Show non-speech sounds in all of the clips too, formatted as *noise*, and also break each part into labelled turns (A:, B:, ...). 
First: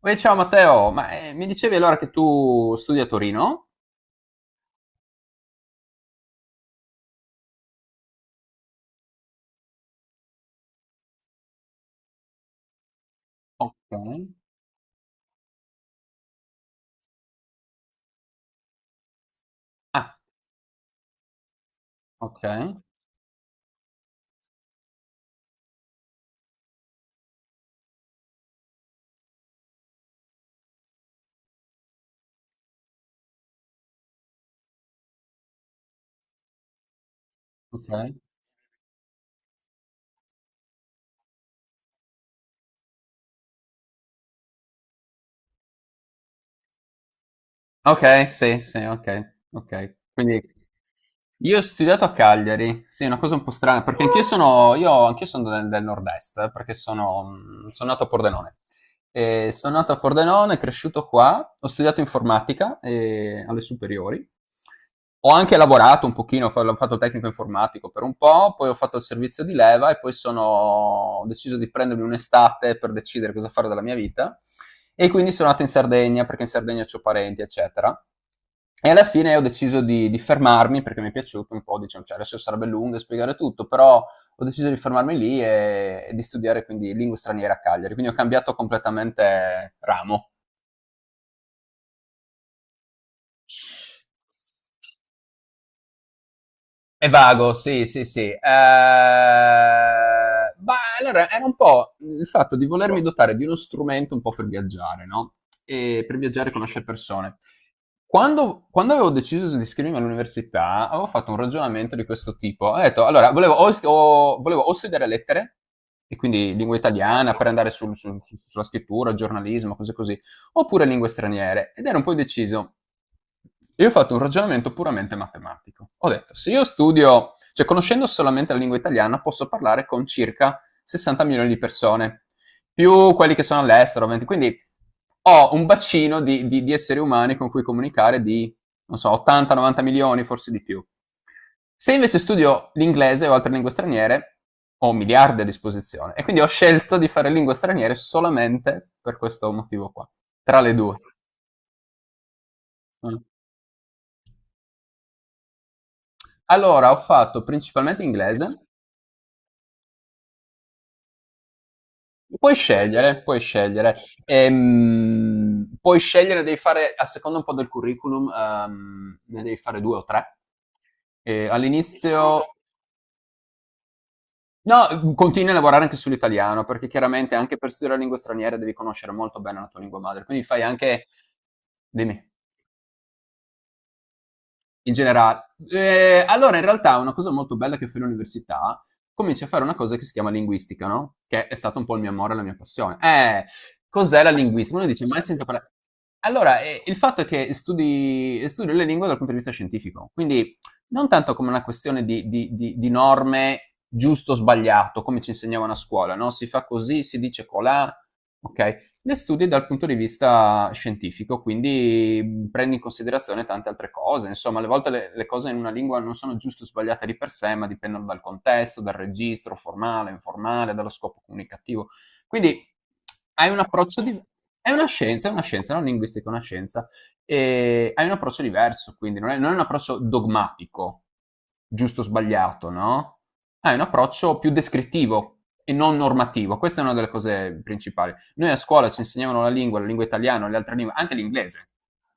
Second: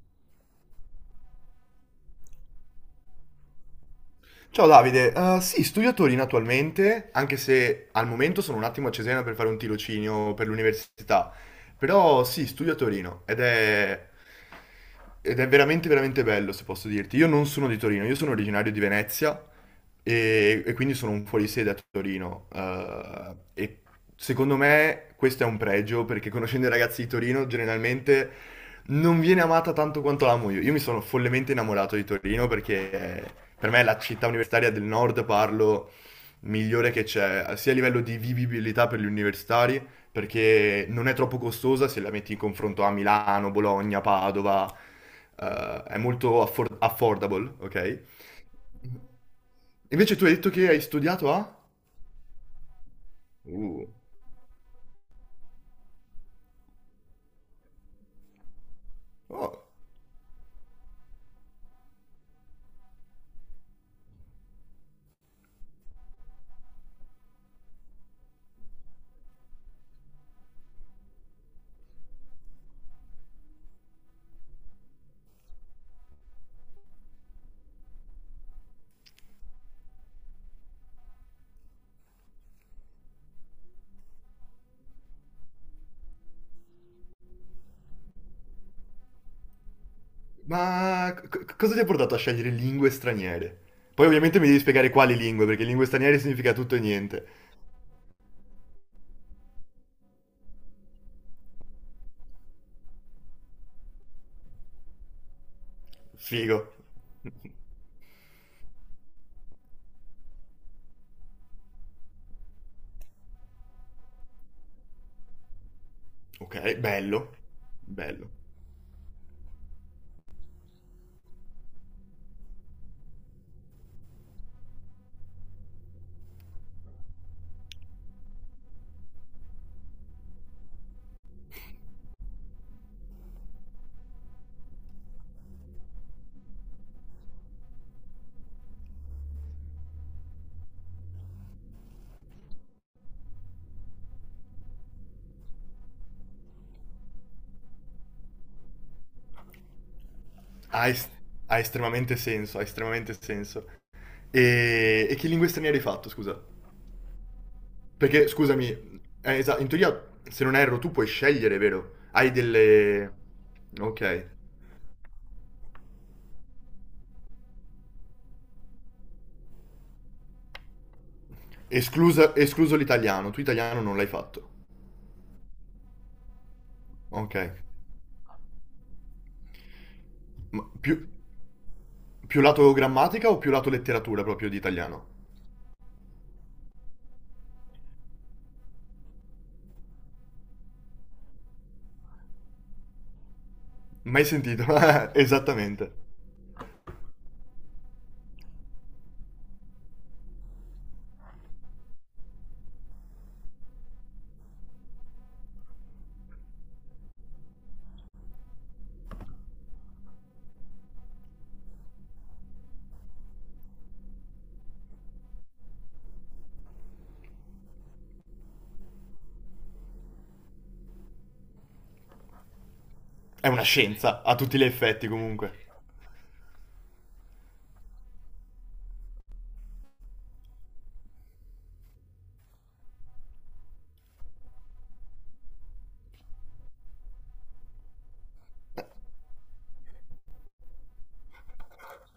A: Uè, ciao Matteo, ma mi dicevi allora che tu studi a Torino?
B: Ciao Davide, sì, studio a Torino attualmente, anche se al momento sono un attimo a Cesena per fare un tirocinio per l'università, però sì, studio a Torino
A: Ok.
B: ed è veramente bello se posso dirti. Io non sono di Torino, io sono originario di Venezia
A: Ah,
B: e quindi sono un fuorisede a
A: ok,
B: Torino e secondo me questo è un pregio perché conoscendo i ragazzi di Torino generalmente non viene amata tanto quanto l'amo io. Io mi sono follemente innamorato di Torino perché per me è la città universitaria del nord, parlo, migliore che c'è, sia a
A: ok.
B: livello di vivibilità per gli universitari, perché non è troppo costosa se la metti in confronto a Milano, Bologna, Padova, è molto affordable, ok?
A: Ok, sì, sì, ok, ok.
B: Invece tu hai
A: Quindi
B: detto che hai studiato a...
A: io ho studiato a Cagliari, sì, è una cosa un po' strana,
B: Uh,
A: perché anch'io sono del nord-est, perché sono, sono nato a Pordenone.
B: oh.
A: Sono nato a Pordenone, cresciuto qua, ho studiato informatica alle superiori. Ho anche lavorato un pochino, ho fatto il tecnico informatico per un po', poi ho fatto il servizio di leva e poi ho deciso di prendermi un'estate per decidere cosa fare della mia vita. E quindi sono nato in Sardegna perché in Sardegna ho parenti, eccetera. E alla fine ho deciso di fermarmi perché mi è piaciuto un po', diciamo, cioè adesso sarebbe lungo spiegare tutto, però ho deciso di fermarmi lì e di studiare quindi lingue straniere a Cagliari, quindi ho cambiato completamente ramo.
B: Ma cosa ti ha portato a scegliere lingue straniere? Poi ovviamente mi devi spiegare quali lingue, perché lingue straniere significa tutto e
A: È
B: niente.
A: vago, sì, sì, sì. Ma allora era un po' il fatto di volermi dotare di uno strumento un po' per viaggiare, no? E per viaggiare e
B: Figo.
A: conoscere persone. Quando avevo deciso di iscrivermi all'università, avevo fatto un ragionamento di questo tipo. Ho detto, allora, volevo o studiare lettere, e quindi lingua
B: Ok, bello.
A: italiana, per andare
B: Bello.
A: sulla scrittura, giornalismo, cose così, oppure lingue straniere, ed ero un po' indeciso. Io ho fatto un ragionamento puramente matematico. Ho detto, se io studio, cioè conoscendo solamente la lingua italiana, posso parlare con circa 60 milioni di persone, più quelli che sono all'estero, 20. Quindi ho un bacino di esseri umani con cui comunicare di, non so, 80-90 milioni, forse di più. Se invece studio l'inglese o altre lingue straniere, ho miliardi a disposizione e quindi ho scelto di fare lingue straniere solamente per questo motivo qua, tra le
B: Ha,
A: due.
B: es- Ha estremamente senso, ha estremamente
A: Mm.
B: senso. E che lingue straniere hai fatto, scusa?
A: Allora, ho fatto principalmente
B: Perché,
A: inglese,
B: scusami, in teoria, se non erro, tu puoi scegliere, vero? Hai
A: puoi
B: delle...
A: scegliere, puoi scegliere.
B: Ok.
A: Puoi scegliere, devi fare, a seconda un po' del curriculum, ne devi fare due o tre. E all'inizio.
B: Escluso l'italiano, tu italiano non l'hai fatto.
A: No, continui a lavorare anche sull'italiano, perché chiaramente
B: Ok.
A: anche per studiare la lingua straniera devi conoscere molto bene la tua lingua madre, quindi fai
B: Ma
A: anche.
B: più...
A: Dimmi.
B: Più lato grammatica o più lato letteratura proprio di
A: In
B: italiano?
A: generale. Allora, in realtà, una cosa molto bella che fai all'università, cominci a fare una cosa che si chiama linguistica, no? Che è stato un po' il mio amore, la mia passione. Cos'è
B: Mai
A: la
B: sentito,
A: linguistica? Uno dice,
B: *laughs*
A: mai sentito parlare.
B: esattamente.
A: Allora, il fatto è che studio le lingue dal punto di vista scientifico, quindi non tanto come una questione di norme giusto o sbagliato, come ci insegnavano a scuola, no? Si fa così, si dice colà, ok? Le studi dal punto di vista scientifico, quindi prendi in considerazione tante altre cose. Insomma, alle volte le cose in una lingua non sono giusto o sbagliate di per sé, ma dipendono dal contesto, dal registro formale, informale, dallo scopo comunicativo. Quindi
B: È
A: hai un
B: una
A: approccio di.
B: scienza, a tutti gli effetti
A: È una
B: comunque.
A: scienza, non linguistica, è una scienza. E hai un approccio diverso, quindi non è un approccio dogmatico, giusto o sbagliato, no? Hai un approccio più descrittivo e non normativo. Questa è una delle cose principali. Noi a scuola ci insegnavano la lingua italiana, le altre lingue, anche l'inglese,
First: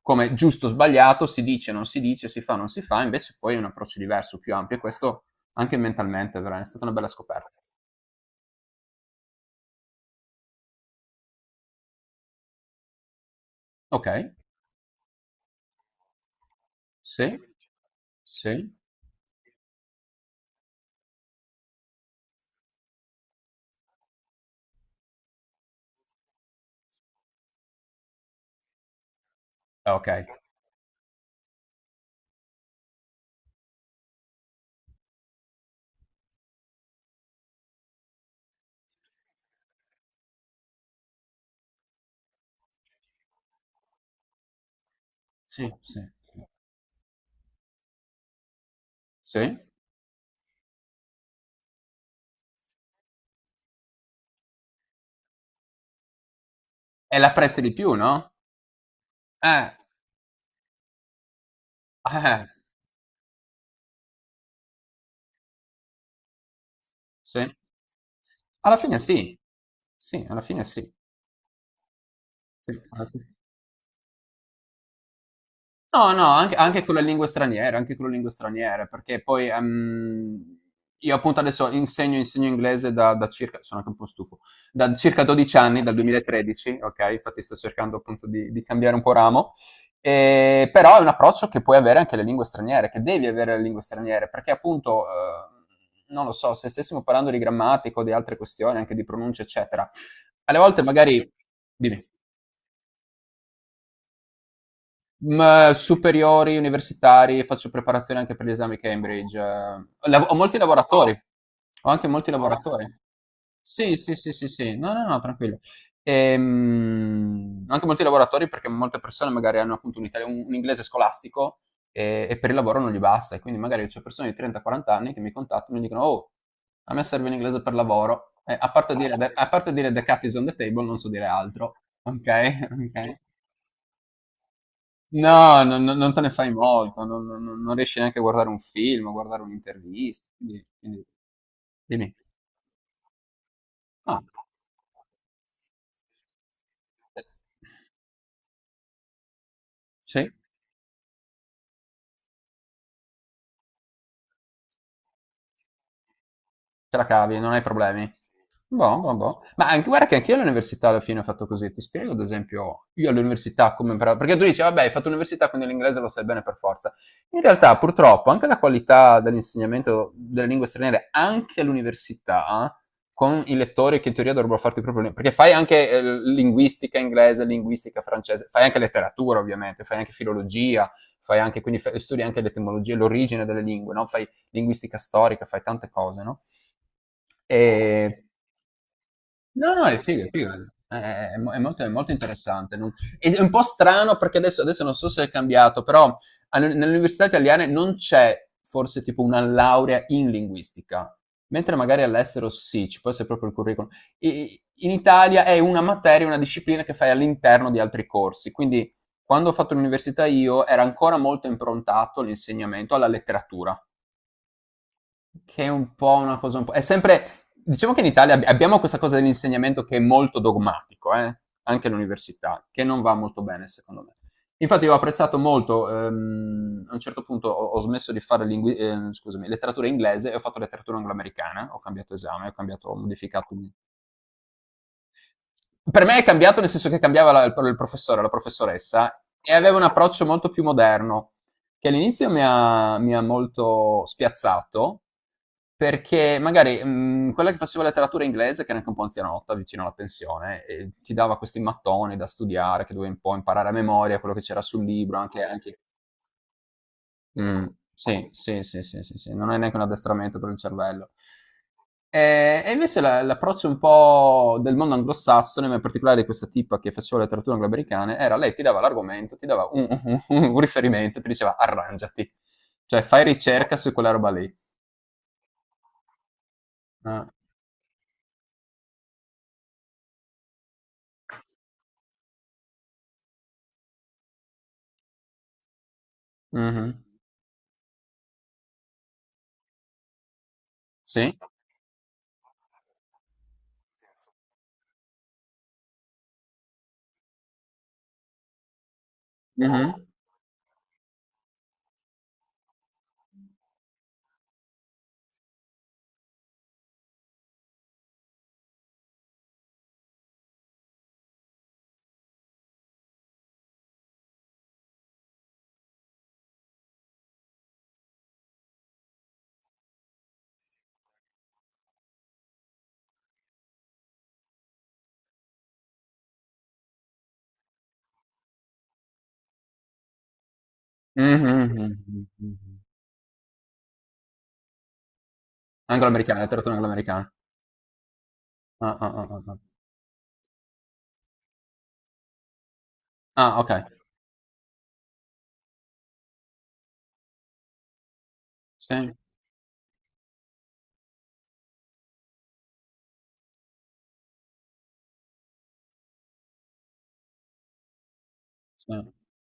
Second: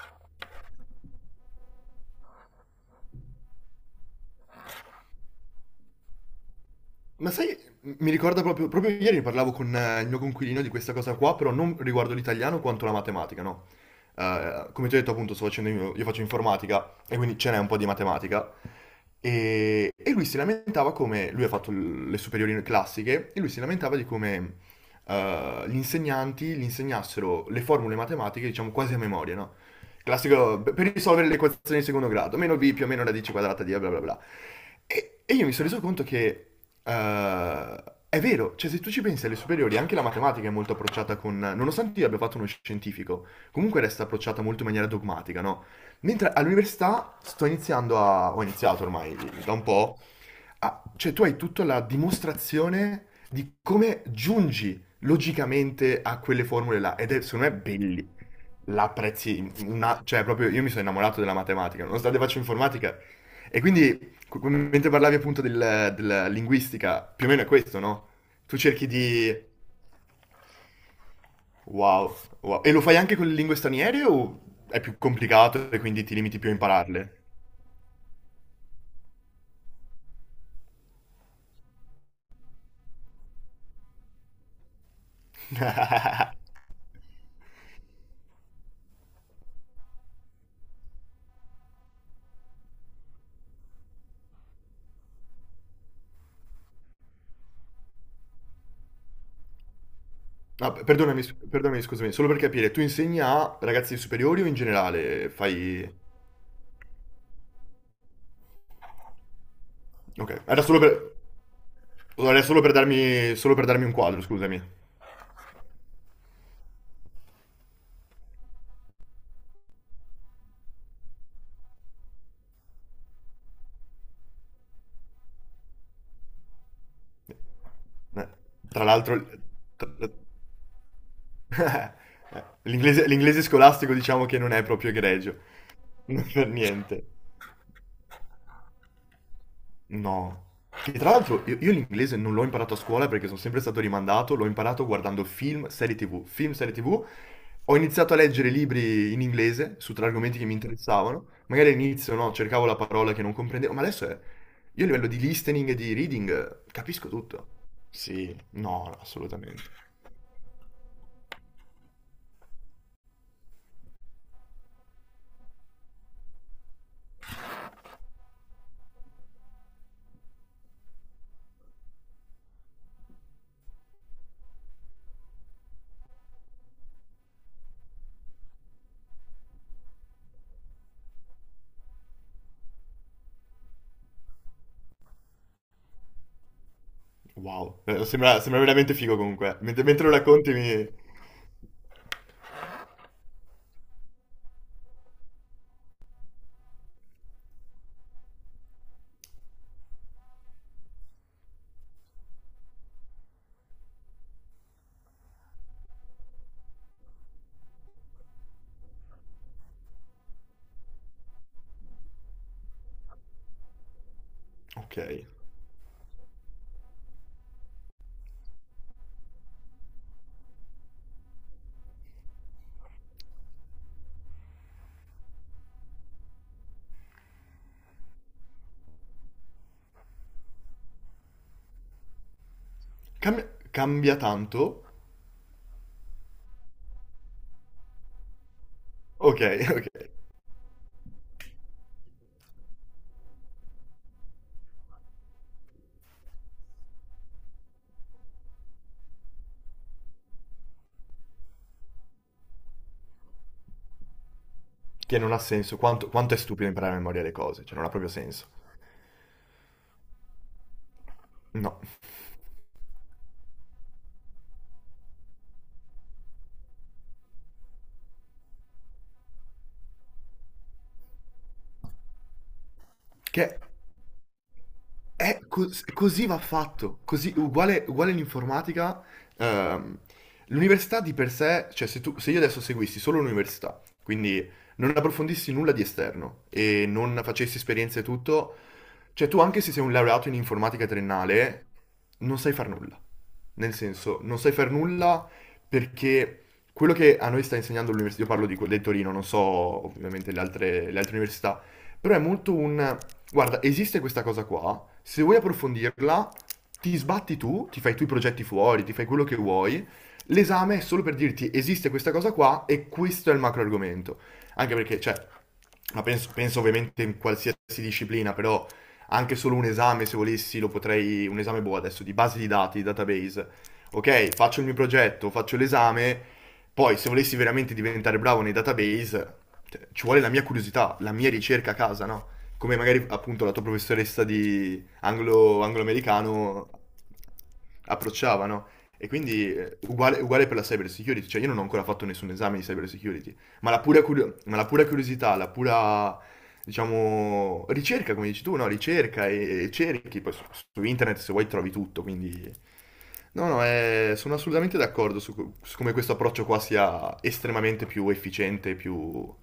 A: come giusto o sbagliato, si dice, non si dice, si fa, non si fa, invece poi è un approccio diverso, più ampio, e questo anche mentalmente veramente è stata una bella
B: Ma
A: scoperta.
B: sai, mi ricorda proprio, proprio ieri ne parlavo con il mio coinquilino di questa cosa qua, però non riguardo l'italiano quanto la matematica, no?
A: Ok,
B: Come ti ho detto appunto, sto facendo io, faccio informatica e
A: sì,
B: quindi ce n'è un po' di matematica.
A: sì,
B: E lui si lamentava come, lui ha fatto le superiori classiche, e lui si lamentava di come gli insegnanti gli insegnassero le formule matematiche, diciamo, quasi a memoria, no?
A: ah, ok,
B: Classico, per risolvere le equazioni di secondo grado, meno b più o meno radice quadrata di A, bla bla bla. E io mi sono reso conto che eh, è vero, cioè se tu ci pensi alle superiori, anche la matematica è molto approcciata con... Nonostante io abbia fatto uno scientifico, comunque resta approcciata molto in maniera dogmatica, no?
A: sì, sì,
B: Mentre all'università sto iniziando a... ho iniziato ormai da
A: sì.
B: un po'. Ah, cioè tu hai tutta la dimostrazione di come giungi logicamente a quelle formule là ed
A: E
B: è secondo me
A: l'apprezzi di più,
B: belli.
A: no?
B: La apprezzi
A: Eh,
B: una, cioè proprio io mi sono innamorato della matematica, nonostante faccio
A: eh,
B: informatica. E quindi mentre parlavi appunto della linguistica, più o meno è
A: sì.
B: questo, no? Tu
A: Alla
B: cerchi
A: fine
B: di
A: sì, sì, alla fine sì.
B: wow, wow. E
A: Sì,
B: lo fai
A: alla
B: anche
A: fine.
B: con le lingue straniere o è più complicato e quindi
A: No,
B: ti
A: no,
B: limiti più a
A: anche con le
B: impararle?
A: lingue straniere, anche con le lingue straniere, perché poi, io appunto adesso insegno inglese da circa sono anche un po' stufo, da circa 12 anni, dal
B: *laughs*
A: 2013, okay, infatti sto cercando appunto di cambiare un po' ramo, però è un approccio che puoi avere anche alle lingue straniere, che devi avere alle lingue straniere, perché appunto, non lo so, se stessimo parlando di grammatica o di altre questioni, anche di pronuncia eccetera, alle
B: Ah,
A: volte
B: perdonami,
A: magari.
B: perdonami,
A: Dimmi.
B: scusami, solo per capire, tu insegni a ragazzi superiori o in generale
A: Mhmm,
B: fai...
A: Superiori, universitari, faccio preparazione anche per gli esami Cambridge. Lav Ho
B: Ok,
A: molti
B: era solo
A: lavoratori,
B: per...
A: ho anche molti
B: Era
A: lavoratori.
B: solo per darmi un
A: Sì, sì,
B: quadro,
A: sì, sì,
B: scusami.
A: sì. No, no, no, tranquillo. Anche molti lavoratori perché molte persone magari hanno appunto un italia un inglese scolastico, e per il lavoro non gli basta, e quindi magari c'ho persone di 30, 40 anni che mi contattano e mi dicono: "Oh, a me serve l'inglese per
B: Eh,
A: lavoro." E a
B: Tra
A: parte Ah, dire the
B: l'altro,
A: okay. A parte
B: tra-
A: dire "the cat is on the table", non so dire altro, okay, *laughs*
B: l'inglese
A: okay.
B: l'inglese scolastico diciamo che non è proprio egregio,
A: No, non non
B: *laughs*
A: non te
B: non
A: ne
B: per
A: fai molto,
B: niente.
A: non riesci neanche a guardare un film, o guardare un'intervista,
B: No.
A: quindi
B: Che
A: quindi
B: tra l'altro io
A: dimmi.
B: l'inglese non l'ho imparato a scuola perché sono sempre stato
A: Ah.
B: rimandato, l'ho imparato guardando film, serie TV, film, serie TV.
A: Eh,
B: Ho iniziato a leggere libri in inglese su tre
A: sì.
B: argomenti che mi interessavano. Magari all'inizio no, cercavo la parola che non comprendevo, ma adesso è... Io a livello di listening e di reading
A: Te la
B: capisco
A: cavi,
B: tutto.
A: non hai problemi.
B: Sì, no, no,
A: Boh, boh, boh.
B: assolutamente.
A: Ma anche, guarda che anche io all'università alla fine ho fatto così. Ti spiego, ad esempio, io all'università come imparato. Perché tu dici, vabbè, hai fatto l'università, quindi l'inglese lo sai bene per forza. In realtà, purtroppo, anche la qualità dell'insegnamento delle lingue straniere, anche all'università, con i lettori che in teoria dovrebbero farti proprio. Perché fai anche linguistica inglese, linguistica francese, fai anche letteratura, ovviamente, fai anche filologia, fai anche, quindi studi anche l'etimologia, l'origine delle lingue, no? Fai linguistica storica, fai tante cose, no?
B: Wow,
A: E...
B: sembra, sembra veramente figo comunque.
A: No,
B: Mentre,
A: no, è
B: mentre lo
A: figo, è figo.
B: racconti mi...
A: È molto interessante. È un po' strano perché adesso non so se è cambiato, però nelle università italiane non c'è forse tipo una laurea in linguistica, mentre magari all'estero sì, ci può essere proprio il curriculum. In Italia è una materia, una disciplina che fai all'interno di altri corsi, quindi quando ho fatto l'università io era ancora molto improntato l'insegnamento alla letteratura,
B: Ok.
A: che è un po' una cosa, un po' è sempre. Diciamo che in Italia ab abbiamo questa cosa dell'insegnamento che è molto dogmatico, anche all'università, che non va molto bene secondo me. Infatti io ho apprezzato molto, a un certo punto ho smesso di fare lingui scusami, letteratura inglese e ho fatto letteratura angloamericana, ho cambiato esame, ho cambiato, ho
B: Cambia,
A: modificato.
B: cambia tanto?
A: Per me è cambiato nel senso che cambiava il professore, la professoressa,
B: Ok,
A: e
B: *laughs*
A: aveva un
B: ok.
A: approccio molto più moderno, che all'inizio mi ha molto spiazzato, perché magari quella che faceva letteratura inglese, che era anche un po' anzianotta, vicino alla pensione, e ti dava questi mattoni da studiare, che dovevi un po' imparare a memoria quello che c'era sul libro,
B: Che non ha
A: anche,
B: senso.
A: anche
B: Quanto, quanto è stupido imparare a memoria le
A: Mh.
B: cose, cioè non ha proprio
A: Sì,
B: senso.
A: sì, sì, sì, sì, sì, non è neanche un addestramento per il cervello.
B: No.
A: E invece la l'approccio un po' del mondo anglosassone, ma in particolare di questa tipa che faceva letteratura angloamericana, era lei ti dava l'argomento, ti dava un riferimento, ti diceva: "Arrangiati." Cioè, fai
B: Che
A: ricerca su quella roba lì.
B: è così va fatto.
A: Ah.
B: Così, uguale, uguale l'informatica. ehm, L'università di per sé, cioè se, tu, se io adesso seguissi solo l'università, quindi non approfondissi nulla di esterno e
A: Mh-mh.
B: non facessi esperienze e tutto, cioè tu anche se sei un laureato in informatica
A: Sì.
B: triennale, non sai far nulla. Nel senso, non sai far nulla perché quello che a noi sta insegnando l'università, io parlo di, del Torino, non so
A: Mh-mh.
B: ovviamente le altre università, però è molto un... Guarda, esiste questa cosa qua, se vuoi approfondirla, ti sbatti tu, ti fai tu i progetti fuori, ti fai quello che vuoi, l'esame è solo per dirti esiste questa cosa qua e questo è il macro argomento. Anche perché, cioè, ma penso, penso ovviamente in qualsiasi disciplina, però anche solo un esame, se volessi, lo potrei, un esame boh adesso, di base di dati, database. Ok, faccio il mio progetto, faccio l'esame, poi se volessi veramente diventare bravo nei database, cioè, ci vuole la mia curiosità, la mia
A: Mh-mh,
B: ricerca a
A: mh-mh,
B: casa, no? Come
A: mh-mh.
B: magari appunto la tua professoressa di anglo,
A: Angloamericana,
B: anglo-americano
A: letteratura angloamericana.
B: approcciava, no?
A: Ah,
B: E
A: ah, ah, ah,
B: quindi
A: ah.
B: uguale, uguale per la cyber security, cioè io non ho ancora fatto nessun esame di cyber security,
A: Ah,
B: ma la
A: okay.
B: pura, ma la pura curiosità, la pura diciamo, ricerca, come dici tu, no?
A: Sì.
B: Ricerca e cerchi, poi su, su internet se vuoi trovi tutto, quindi... No, no, è- sono assolutamente d'accordo su, su come questo approccio qua sia estremamente più efficiente,
A: Sì.
B: più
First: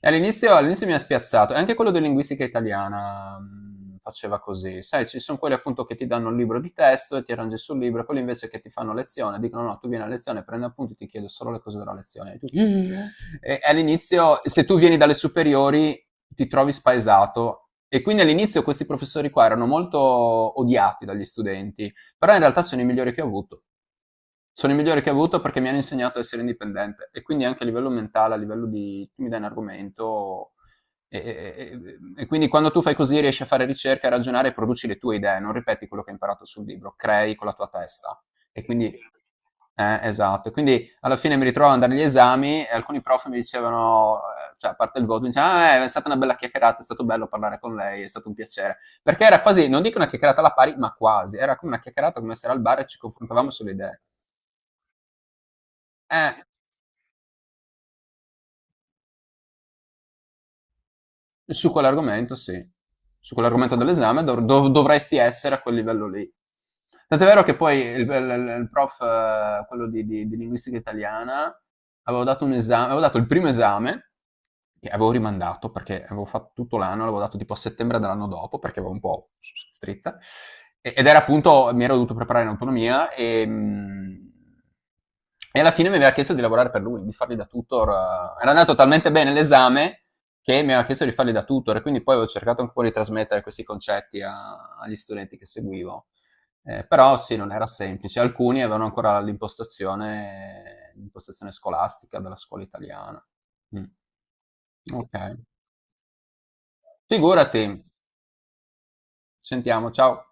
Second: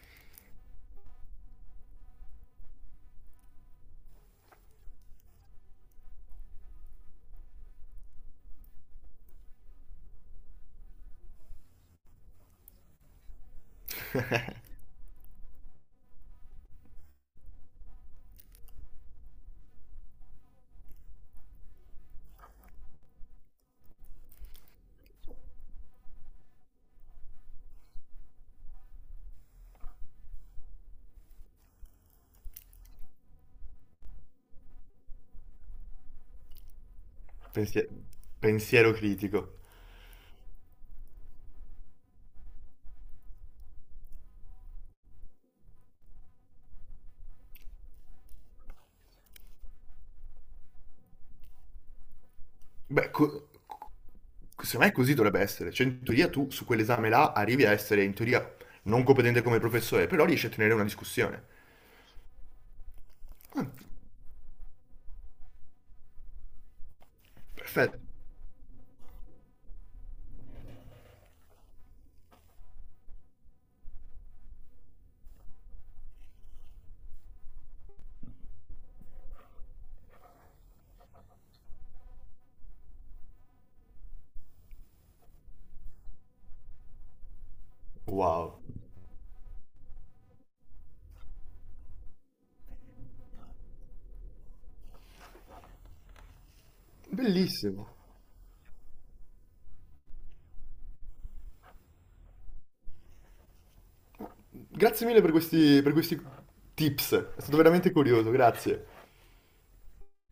A: E all'inizio mi ha spiazzato, e anche quello di linguistica italiana, faceva così. Sai, ci son quelli appunto che ti danno un libro di testo e ti arrangi sul libro, e quelli invece che ti fanno lezione, dicono: "No, tu vieni a lezione, prendi appunti, ti chiedo solo le cose della lezione". *laughs* E tu. Mh. E all'inizio se tu vieni dalle superiori ti trovi spaesato, e quindi all'inizio questi professori qua erano molto odiati dagli studenti, però in realtà sono i migliori che ho avuto. Sono i migliori che ho avuto perché mi hanno insegnato a essere indipendente e quindi anche a livello mentale, a livello di tu mi dai un argomento e, e- e- e quindi quando tu fai così riesci a fare ricerca, a ragionare e produci le tue idee, non ripeti quello che hai imparato sul libro, crei con la tua
B: pensie-
A: testa. E quindi,
B: pensiero critico.
A: esatto. E quindi alla fine mi ritrovo ad andare agli esami e alcuni prof mi dicevano, cioè a parte il voto, mi dicevano: "Ah, è stata una bella chiacchierata, è stato bello parlare con lei, è stato un piacere." Perché era quasi, non dico una chiacchierata alla pari, ma quasi, era come una chiacchierata come essere al bar e ci
B: Beh,
A: confrontavamo sulle idee.
B: secondo me così dovrebbe essere. Cioè, in teoria
A: Eh,
B: tu su quell'esame là arrivi a essere in teoria non competente come professore, però riesci a tenere una discussione.
A: Su quell'argomento sì, su
B: Ah,
A: quell'argomento dell'esame dovresti essere a quel livello lì. Tant'è vero che poi
B: perfetto.
A: il prof, quello di linguistica italiana, avevo dato un esame, avevo dato il primo esame, che avevo rimandato perché avevo fatto tutto l'anno, l'avevo dato tipo a settembre dell'anno dopo perché avevo un po' strizza, ed era appunto, mi ero dovuto preparare in autonomia e alla fine mi aveva chiesto di lavorare per lui, di fargli da tutor. Eh. Era
B: Wow.
A: andato talmente bene l'esame che mi aveva chiesto di farli da tutor e quindi poi avevo cercato un po' di trasmettere questi concetti agli studenti che seguivo. Però sì, non era
B: Bellissimo.
A: semplice. Alcuni avevano ancora l'impostazione, l'impostazione scolastica della scuola italiana. Mm.
B: Grazie
A: Ok.
B: mille per questi tips, è stato
A: Figurati, ci
B: veramente curioso, grazie.
A: sentiamo, ciao.